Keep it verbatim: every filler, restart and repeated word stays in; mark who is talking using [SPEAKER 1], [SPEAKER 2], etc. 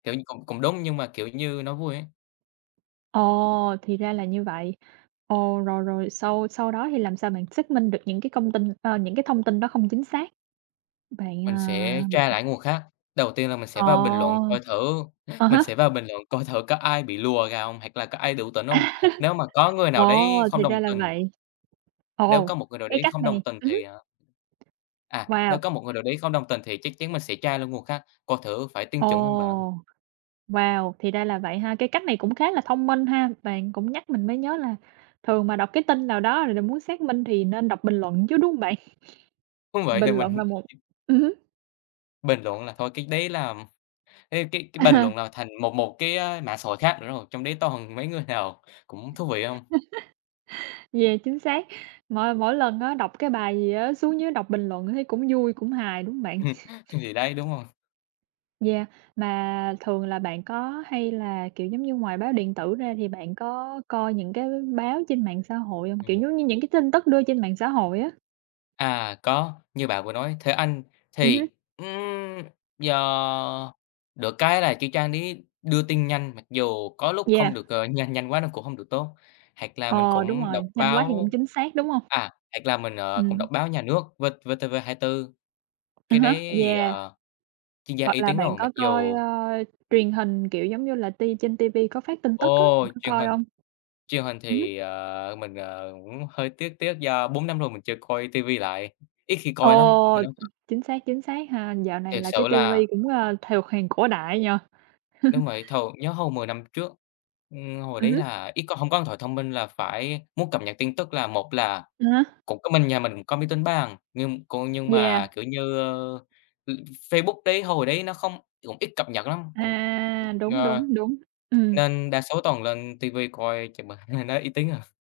[SPEAKER 1] Kiểu như, cũng cũng đúng, nhưng mà, kiểu như, nó vui ấy.
[SPEAKER 2] Ồ, thì ra là như vậy. Ồ, rồi, rồi sau sau đó thì làm sao bạn xác minh được những cái công tin ờ, những cái thông tin đó không chính xác? Bạn,
[SPEAKER 1] Mình
[SPEAKER 2] à,
[SPEAKER 1] sẽ
[SPEAKER 2] bạn
[SPEAKER 1] tra lại những nguồn khác. Đầu tiên là mình sẽ vào bình luận
[SPEAKER 2] Ồ!
[SPEAKER 1] coi thử
[SPEAKER 2] À
[SPEAKER 1] mình
[SPEAKER 2] há.
[SPEAKER 1] sẽ vào bình luận coi thử có ai bị lùa gà không hoặc là có ai đủ tỉnh không. Nếu mà có người nào đấy
[SPEAKER 2] Wow,
[SPEAKER 1] không
[SPEAKER 2] thì
[SPEAKER 1] đồng
[SPEAKER 2] ra là
[SPEAKER 1] tình
[SPEAKER 2] vậy!
[SPEAKER 1] Nếu
[SPEAKER 2] Ồ,
[SPEAKER 1] có một người nào
[SPEAKER 2] cái
[SPEAKER 1] đấy
[SPEAKER 2] cách
[SPEAKER 1] không
[SPEAKER 2] này
[SPEAKER 1] đồng tình
[SPEAKER 2] ừm hứm.
[SPEAKER 1] thì, ờ À,
[SPEAKER 2] Wow!
[SPEAKER 1] nếu có một người nào đấy không đồng tình thì chắc chắn mình sẽ tra luôn nguồn khác, coi thử phải tin chuẩn không bạn.
[SPEAKER 2] Ồ! Wow, thì ra là vậy ha. Cái cách này cũng khá là thông minh ha. Bạn cũng nhắc mình mới nhớ là thường mà đọc cái tin nào đó rồi là muốn xác minh thì nên đọc bình luận chứ, đúng không bạn?
[SPEAKER 1] Đúng vậy.
[SPEAKER 2] Bình
[SPEAKER 1] Thì
[SPEAKER 2] luận là
[SPEAKER 1] mình
[SPEAKER 2] một ừm hứm.
[SPEAKER 1] bình luận là thôi cái đấy là ừm, cái cái cái bình
[SPEAKER 2] À.
[SPEAKER 1] luận nào thành một một cái, ơ, mạng xã hội khác nữa rồi. Trong đấy toàn mấy người nào cũng thú vị không.
[SPEAKER 2] Yeah, chính xác. Mỗi mỗi lần á đọc cái bài gì á, xuống dưới đọc bình luận thấy cũng vui, cũng hài, đúng hông bạn?
[SPEAKER 1] Ừm. Thì đấy, đúng rồi.
[SPEAKER 2] Yeah, mà thường là bạn có hay là kiểu giống như, ngoài báo điện tử ra, thì bạn có coi những cái báo trên mạng xã hội hông? Kiểu
[SPEAKER 1] Ừm.
[SPEAKER 2] giống như những cái tin tức đưa trên mạng xã hội á.
[SPEAKER 1] À, có, như bạn vừa nói, Thế Anh
[SPEAKER 2] Ừm hứm.
[SPEAKER 1] thì, ừm, do được cái là cái trang đấy đưa tin nhanh. Mặc dù có lúc không
[SPEAKER 2] Yeah.
[SPEAKER 1] được ờ, nhanh nhanh quá nó cũng hông được tốt. Hoặc là mình
[SPEAKER 2] Ồ, đúng
[SPEAKER 1] cũng đọc
[SPEAKER 2] rồi. Nhanh quá thì không
[SPEAKER 1] báo
[SPEAKER 2] chính xác, đúng không?
[SPEAKER 1] à, hoặc là mình, ờ, cũng
[SPEAKER 2] Ừm.
[SPEAKER 1] đọc báo nhà nước V VTV24.
[SPEAKER 2] À
[SPEAKER 1] Cái đấy
[SPEAKER 2] há.
[SPEAKER 1] thì,
[SPEAKER 2] Yeah.
[SPEAKER 1] ờ, chuyên gia
[SPEAKER 2] Hoặc
[SPEAKER 1] uy
[SPEAKER 2] là
[SPEAKER 1] tín
[SPEAKER 2] bạn
[SPEAKER 1] rồi. Mặc
[SPEAKER 2] có coi,
[SPEAKER 1] dù
[SPEAKER 2] ờ, truyền hình, kiểu, giống như là ti trên ti vi có phát tin tức á,
[SPEAKER 1] Ồ,
[SPEAKER 2] bạn có
[SPEAKER 1] truyền
[SPEAKER 2] coi
[SPEAKER 1] hình.
[SPEAKER 2] không?
[SPEAKER 1] Truyền hình
[SPEAKER 2] Ừm hứm.
[SPEAKER 1] thì, ờ, mình, ờ, cũng hơi tiếc tiếc do bốn năm rồi mình chưa coi ti vi lại, it khi coi lắm.
[SPEAKER 2] Ồ!
[SPEAKER 1] Mình không
[SPEAKER 2] Ừm, chính xác, chính xác ha. Dạo này
[SPEAKER 1] Thiệt
[SPEAKER 2] là cái
[SPEAKER 1] sự
[SPEAKER 2] ti
[SPEAKER 1] là
[SPEAKER 2] vi cũng, à, thuộc hàng cổ đại nhỉ?
[SPEAKER 1] Đúng vậy. Thường nhớ hồi mười năm trước, ừm, hồi
[SPEAKER 2] Ừm
[SPEAKER 1] đấy
[SPEAKER 2] hứm.
[SPEAKER 1] là ít có hông có điện thoại thông minh là phải muốn cập nhật tin tức là, một là
[SPEAKER 2] À há.
[SPEAKER 1] cũng có mình nhà mình cũng có máy tính bàn. Nhưng có nhưng mà,
[SPEAKER 2] Yeah.
[SPEAKER 1] kiểu như, ơ, [unintelligible] Facebook đấy, hồi đấy nó không cũng ít cập nhật lắm. Cũng
[SPEAKER 2] À, đúng,
[SPEAKER 1] ờ,
[SPEAKER 2] đúng, đúng. Ừm.
[SPEAKER 1] nên đa số toàn lên ti vi coi [unintelligible] nó uy tín hơn.